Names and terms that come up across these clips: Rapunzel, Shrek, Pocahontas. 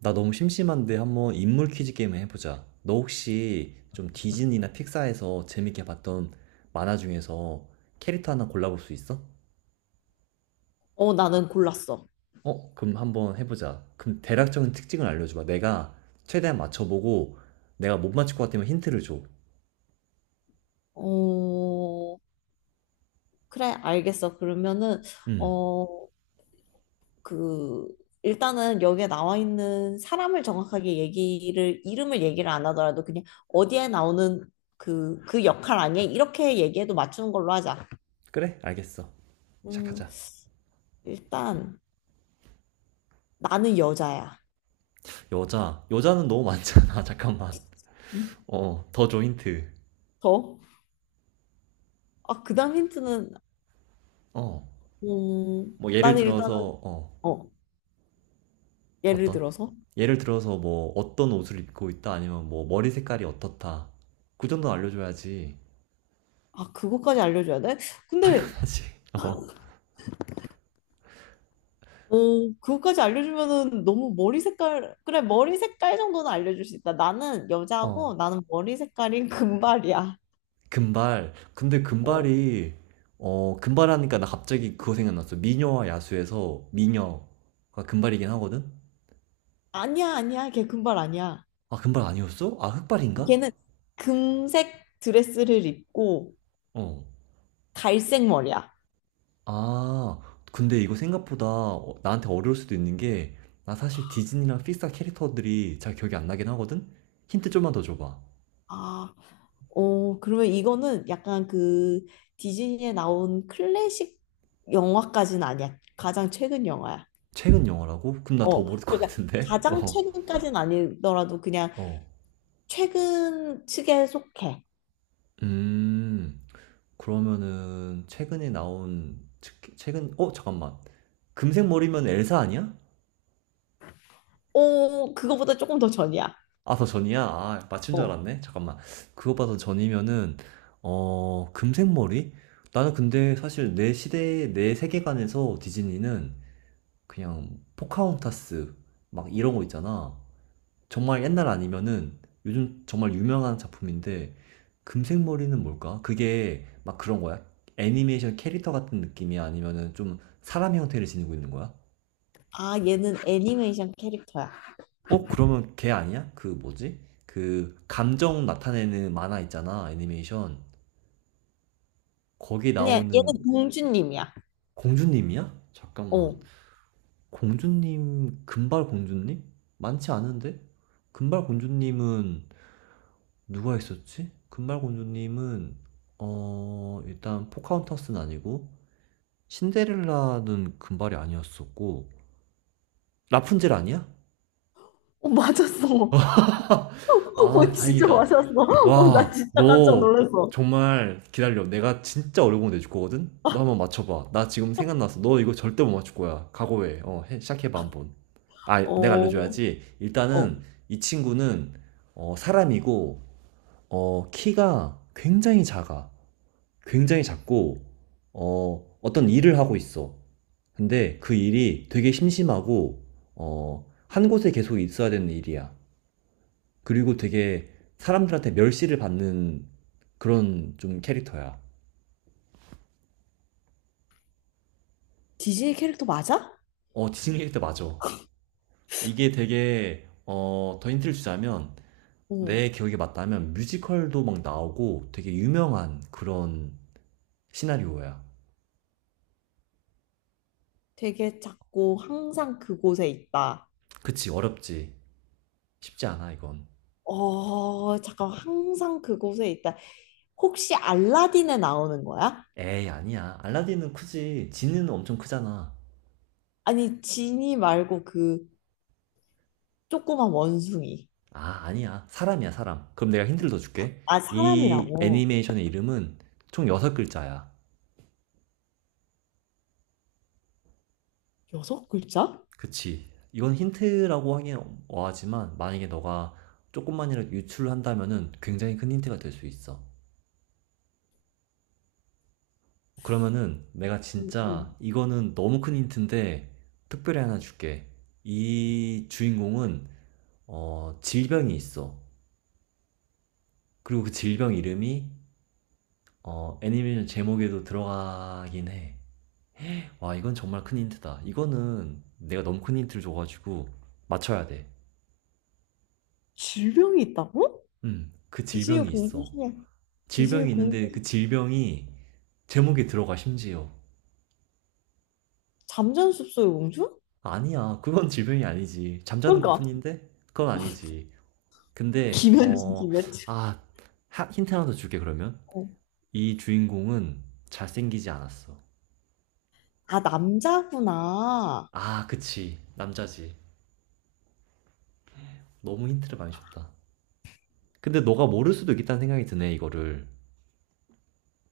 나 너무 심심한데 한번 인물 퀴즈 게임을 해보자. 너 혹시 좀 디즈니나 픽사에서 재밌게 봤던 만화 중에서 캐릭터 하나 골라볼 수 있어? 나는 골랐어. 그럼 한번 해보자. 그럼 대략적인 특징을 알려줘봐. 내가 최대한 맞춰보고 내가 못 맞출 것 같으면 힌트를 줘. 어, 그래, 알겠어. 그러면은, 음, 어, 그, 일단은 여기에 나와 있는 사람을 정확하게 얘기를, 이름을 얘기를 안 하더라도 그냥 어디에 나오는 그 역할 아니야? 이렇게 얘기해도 맞추는 걸로 하자. 그래? 알겠어. 음, 시작하자. 일단, 나는 여자야. 여자. 여자는 너무 많잖아. 잠깐만. 음, 더 줘 힌트. 더? 아, 그 다음 힌트는, 어, 예를 나는 일단은, 들어서, 어, 예를 어떤? 들어서? 예를 들어서 뭐 어떤 옷을 입고 있다 아니면 뭐 머리 색깔이 어떻다. 그 정도 알려줘야지. 아, 그것까지 알려줘야 돼? 근데 당연하지. 어. 오, 그거까지 알려주면은 너무 머리 색깔, 그래, 머리 색깔 정도는 알려줄 수 있다. 나는 어. 여자고 나는 머리 색깔이 금발이야. 금발. 근데 어. 금발이 어 금발하니까 나 갑자기 그거 생각났어. 미녀와 야수에서 미녀가 금발이긴 하거든. 아니야. 걔 금발 아니야. 아 금발 아니었어? 아 흑발인가? 걔는 금색 드레스를 입고 어. 갈색 머리야. 아 근데 이거 생각보다 나한테 어려울 수도 있는 게 나 사실 디즈니랑 픽사 캐릭터들이 잘 기억이 안 나긴 하거든. 힌트 좀만 더 줘봐. 아, 어, 그러면 이거는 약간 그 디즈니에 나온 클래식 영화까지는 아니야. 가장 최근 영화야. 최근 영화라고? 그럼 나 더 어, 모를 것 그러니까 같은데? 가장 어, 최근까지는 아니더라도 그냥 어. 최근 측에 속해. 음, 그러면은 최근에 나온, 최근, 어, 잠깐만. 금색 머리면 엘사 아니야? 오, 그거보다 조금 더 전이야. 아, 더 전이야? 아, 맞춘 줄 어. 알았네? 잠깐만. 그거보다 더 전이면은, 어, 금색 머리? 나는 근데 사실 내 시대, 내 세계관에서 디즈니는 그냥 포카혼타스, 막 이런 거 있잖아. 정말 옛날 아니면은 요즘 정말 유명한 작품인데 금색 머리는 뭘까? 그게 막 그런 거야? 애니메이션 캐릭터 같은 느낌이 아니면은 좀 사람 형태를 지니고 있는 거야? 아, 얘는 애니메이션 캐릭터야. 그러면 걔 아니야? 그 뭐지? 그 감정 나타내는 만화 있잖아, 애니메이션. 거기 아니야, 나오는 얘는 공주님이야. 공주님이야? 잠깐만. 어. 공주님, 금발 공주님? 많지 않은데? 금발 공주님은 누가 있었지? 금발공주님은 어 일단 포카혼타스는 아니고 신데렐라는 금발이 아니었었고 라푼젤 아니야? 어, 맞았어. 어, 아 진짜 다행이다. 맞았어. 어, 나 와 진짜 깜짝 너 놀랐어. 정말 기다려. 내가 진짜 어려운 거 내줄 거거든. 너 한번 맞춰봐. 나 지금 생각났어. 너 이거 절대 못 맞출 거야. 각오해. 시작해봐 한번. 아 내가 어, 알려줘야지. 일단은 어. 이 친구는 어 사람이고 어 키가 굉장히 작아. 굉장히 작고, 어, 어떤 일을 하고 있어. 근데 그 일이 되게 심심하고, 어, 한 곳에 계속 있어야 되는 일이야. 그리고 되게 사람들한테 멸시를 받는 그런 좀 캐릭터야. 디즈니 캐릭터 맞아? 어, 디즈니 캐릭터 맞아. 이게 되게, 어, 더 힌트를 주자면, 어. 내 기억이 맞다면 뮤지컬도 막 나오고 되게 유명한 그런 시나리오야. 되게 작고 항상 그곳에 있다. 그치, 어렵지. 쉽지 않아, 이건. 어, 잠깐, 항상 그곳에 있다. 혹시 알라딘에 나오는 거야? 에이, 아니야. 알라딘은 크지. 지는 엄청 크잖아. 아니, 지니 말고 그 조그만 원숭이. 아, 아니야. 사람이야, 사람. 그럼 내가 힌트를 더 줄게. 아, 이 사람이라고. 애니메이션의 이름은 총 6글자야. 여섯 글자? 그치. 이건 힌트라고 하긴 어하지만, 만약에 너가 조금만이라도 유출을 한다면은 굉장히 큰 힌트가 될 수 있어. 그러면은 내가 음, 진짜 음. 이거는 너무 큰 힌트인데, 특별히 하나 줄게. 이 주인공은, 어, 질병이 있어. 그리고 그 질병 이름이, 어, 애니메이션 제목에도 들어가긴 해. 와, 이건 정말 큰 힌트다. 이거는 내가 너무 큰 힌트를 줘가지고 맞춰야 돼. 질병이 있다고? 그 DJ의 질병이 공주 있어. 중에 DJ의 질병이 공주 있는데 그 질병이 제목에 들어가 심지어. 잠자는 숲속의 공주? 아니야, 그건 질병이 아니지. 잠자는 그러니까 것뿐인데? 그건 아니지. 근데, 김현진 어, 김현진 아, 힌트 하나 더 줄게, 그러면. 어. 이 주인공은 잘생기지 않았어. 아 남자구나. 아, 그치. 남자지. 너무 힌트를 많이 줬다. 근데 너가 모를 수도 있겠다는 생각이 드네, 이거를.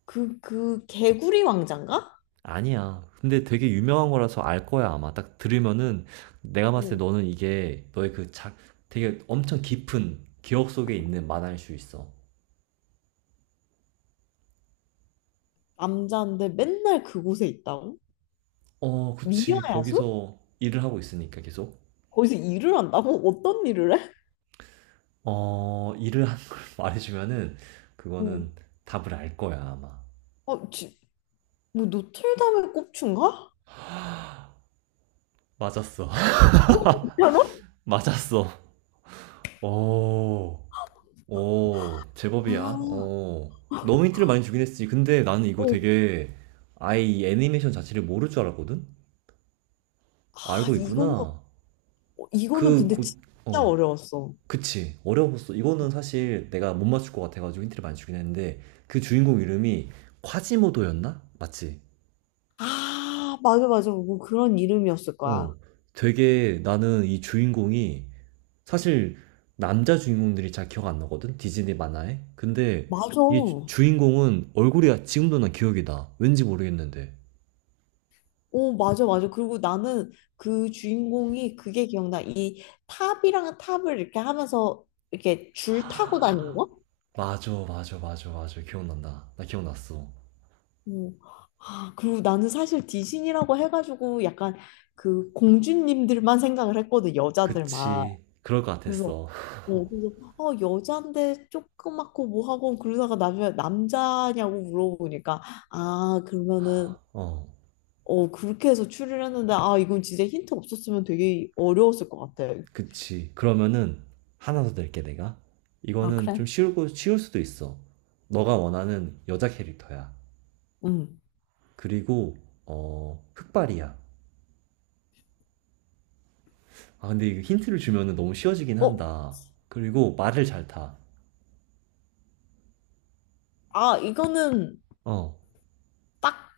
그 개구리 왕자인가? 아니야. 근데 되게 유명한 거라서 알 거야, 아마. 딱 들으면은 내가 봤을 어, 때 너는 이게 너의 그 작, 되게 엄청 깊은 기억 속에 있는 만화일 수 있어. 남자인데 맨날 그곳에 있다고? 어, 그치. 미녀야수? 거기서 일을 하고 있으니까 계속. 거기서 일을 한다고? 어떤 일을 해? 어, 일을 하는 걸 말해주면은 어. 그거는 답을 알 거야, 아마. 어, 지, 뭐 노틀담의 꼽춘가? 맞았어. 괜찮아? 맞았어. 오, 오, 제법이야. 아, 오. 너무 힌트를 많이 주긴 했지. 근데 나는 이거 어. 되게 아예 이 애니메이션 자체를 모를 줄 알았거든? 아 알고 이거는 있구나. 어, 이거는 그, 근데 곧, 진짜 어, 어려웠어. 그치. 어려웠어. 이거는 사실 내가 못 맞출 것 같아가지고 힌트를 많이 주긴 했는데, 그 주인공 이름이 콰지모도였나? 맞지? 맞아. 뭐 그런 이름이었을 어, 거야. 되게 나는 이 주인공이, 사실 남자 주인공들이 잘 기억 안 나거든? 디즈니 만화에? 근데 맞아. 이 주인공은 얼굴이 지금도 난 기억이 나. 왠지 모르겠는데. 오, 맞아. 그리고 나는 그 주인공이 그게 기억나. 이 탑이랑 탑을 이렇게 하면서 이렇게 줄 타고 다니는 거? 맞아, 맞아, 맞아, 맞아. 기억난다. 나 기억났어. 어. 아, 그리고 나는 사실 디신이라고 해가지고 약간 그 공주님들만 생각을 했거든, 여자들만. 그치. 그럴 것 그래서, 같았어. 어, 그래서, 어, 여잔데 조그맣고 뭐하고 그러다가 나중에 남자냐고 물어보니까, 아, 그러면은 어. 어, 그렇게 해서 추리를 했는데, 아, 이건 진짜 힌트 없었으면 되게 어려웠을 것 같아. 그치. 그러면은 하나 더 낼게 내가. 아, 이거는 그래? 좀 쉬우고 쉬울 수도 있어. 너가 원하는 여자 캐릭터야. 응. 그리고 어 흑발이야. 아 근데 이거 힌트를 주면은 너무 쉬워지긴 어, 한다. 그리고 말을 잘 타. 아, 이거는 어. 딱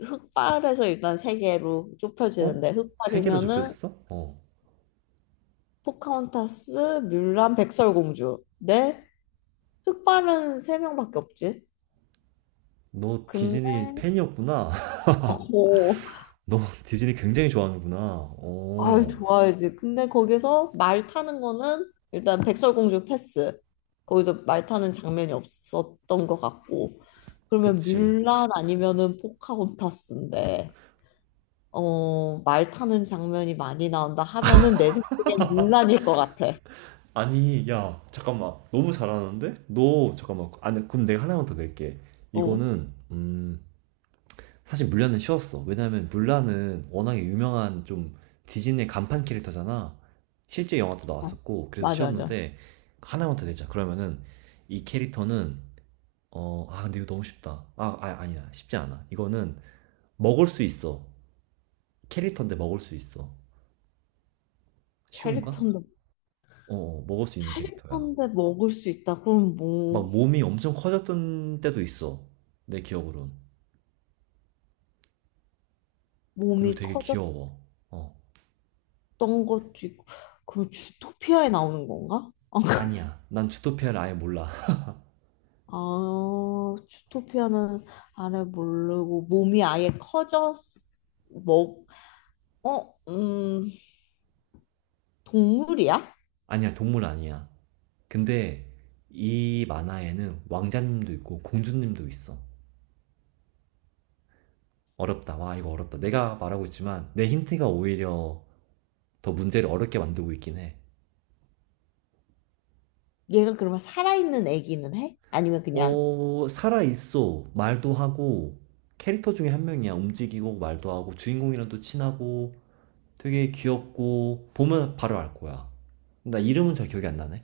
흑발에서 일단 세 개로 어? 좁혀지는데, 세 개로 흑발이면은 좁혀졌어? 어. 포카혼타스, 뮬란, 백설공주. 네? 흑발은 세 명밖에 없지. 너 근데, 디즈니 팬이었구나. 어, 너 디즈니 굉장히 좋아하는구나. 아유, 어. 좋아야지. 근데 거기서 말 타는 거는 일단 백설공주 패스. 거기서 말 타는 장면이 없었던 것 같고. 그러면 그치. 물란 아니면은 포카혼타스인데, 어, 말 타는 장면이 많이 나온다 하면은 내 생각엔 물란일 것 같아. 아니 야 잠깐만 너무 잘하는데 너 잠깐만 아니 그럼 내가 하나만 더 낼게 어, 이거는 사실 물란은 쉬웠어 왜냐면 물란은 워낙에 유명한 좀 디즈니의 간판 캐릭터잖아 실제 영화도 아, 나왔었고 그래서 맞아. 쉬웠는데 하나만 더 내자 그러면은 이 캐릭터는 어아 근데 이거 너무 쉽다 아, 아 아니야 쉽지 않아 이거는 먹을 수 있어 캐릭터인데 먹을 수 있어 쉬운가? 캐릭터인데, 어 어, 먹을 수 있는 캐릭터야 캐릭터인데 먹을 수 있다. 그럼 뭐, 막 몸이 엄청 커졌던 때도 있어. 내 기억으론. 그리고 몸이 되게 커졌던 귀여워. 어. 것도 있고, 그럼 주토피아에 나오는 건가? 아니야. 난 주토피아를 아예 몰라. 아, 주토피아는 아래 모르고 몸이 아예 커졌 뭐, 어, 동물이야? 아니야. 동물 아니야. 근데 이 만화에는 왕자님도 있고 공주님도 있어. 어렵다. 와, 이거 어렵다. 내가 말하고 있지만 내 힌트가 오히려 더 문제를 어렵게 만들고 있긴 해. 얘가 그러면 살아있는 애기는 해? 아니면 그냥 어, 살아있어. 말도 하고, 캐릭터 중에 한 명이야. 움직이고, 말도 하고, 주인공이랑 또 친하고, 되게 귀엽고 보면 바로 알 거야. 나 이름은 잘 기억이 안 나네.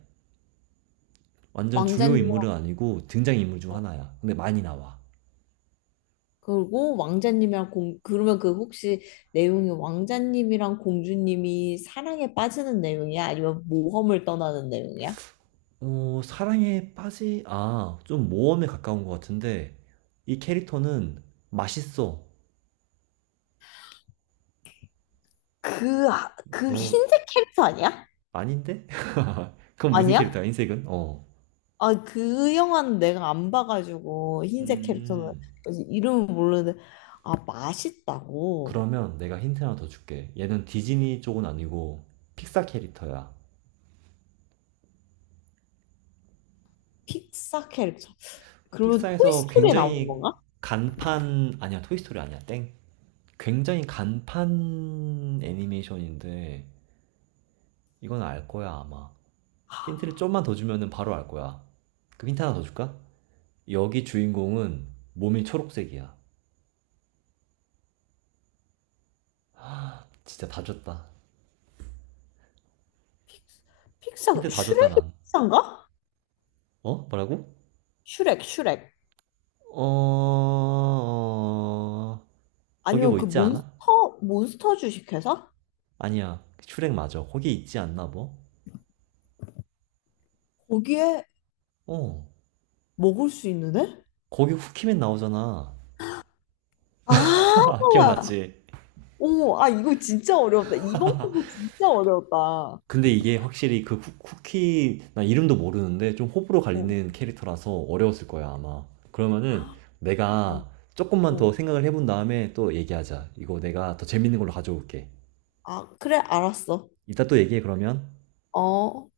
완전 주요 왕자님 인물은 아니고 등장 인물 중 하나야. 근데 많이 나와. 그리고 왕자님이랑 공 그러면 그 혹시 내용이 왕자님이랑 공주님이 사랑에 빠지는 내용이야? 아니면 모험을 떠나는 내용이야? 좀 모험에 가까운 것 같은데 이 캐릭터는 맛있어. 그 너 흰색 캐릭터 아니야? 아닌데? 그건 무슨 아니야? 캐릭터야? 흰색은? 어. 아, 그 영화는 내가 안 봐가지고 흰색 캐릭터는 음. 그래서 이름은 모르는데 아 맛있다고 그러면 내가 힌트 하나 더 줄게. 얘는 디즈니 쪽은 아니고 픽사 캐릭터야. 픽사 캐릭터 그러면 픽사에서 토이스토리에 나오는 굉장히 건가? 간판 아니야 토이스토리 아니야 땡 굉장히 간판 애니메이션인데 이건 알 거야 아마 힌트를 좀만 더 주면은 바로 알 거야 그 힌트 하나 더 줄까? 여기 주인공은 몸이 초록색이야 진짜 다 줬다 픽사 힌트 다 줬다 슈렉이 난 픽사인가? 어? 뭐라고? 슈렉 어... 어, 거기 아니면 뭐 그 있지 않아? 몬스터 주식회사? 아니야 슈렉 맞아 거기 있지 않나 뭐? 거기에 어 먹을 수 있는 애? 거기 후키맨 나오잖아 아, 기억났지? 어머, 아 이거 진짜 어려웠다. 이번 거 진짜 어려웠다. 어, 근데 이게 확실히 그 쿠키 나 이름도 모르는데 좀 호불호 갈리는 캐릭터라서 어려웠을 거야 아마 그러면은 아, 어, 내가 조금만 더 어. 생각을 해본 다음에 또 얘기하자 이거 내가 더 재밌는 걸로 가져올게 아 그래 알았어. 이따 또 얘기해 그러면 어.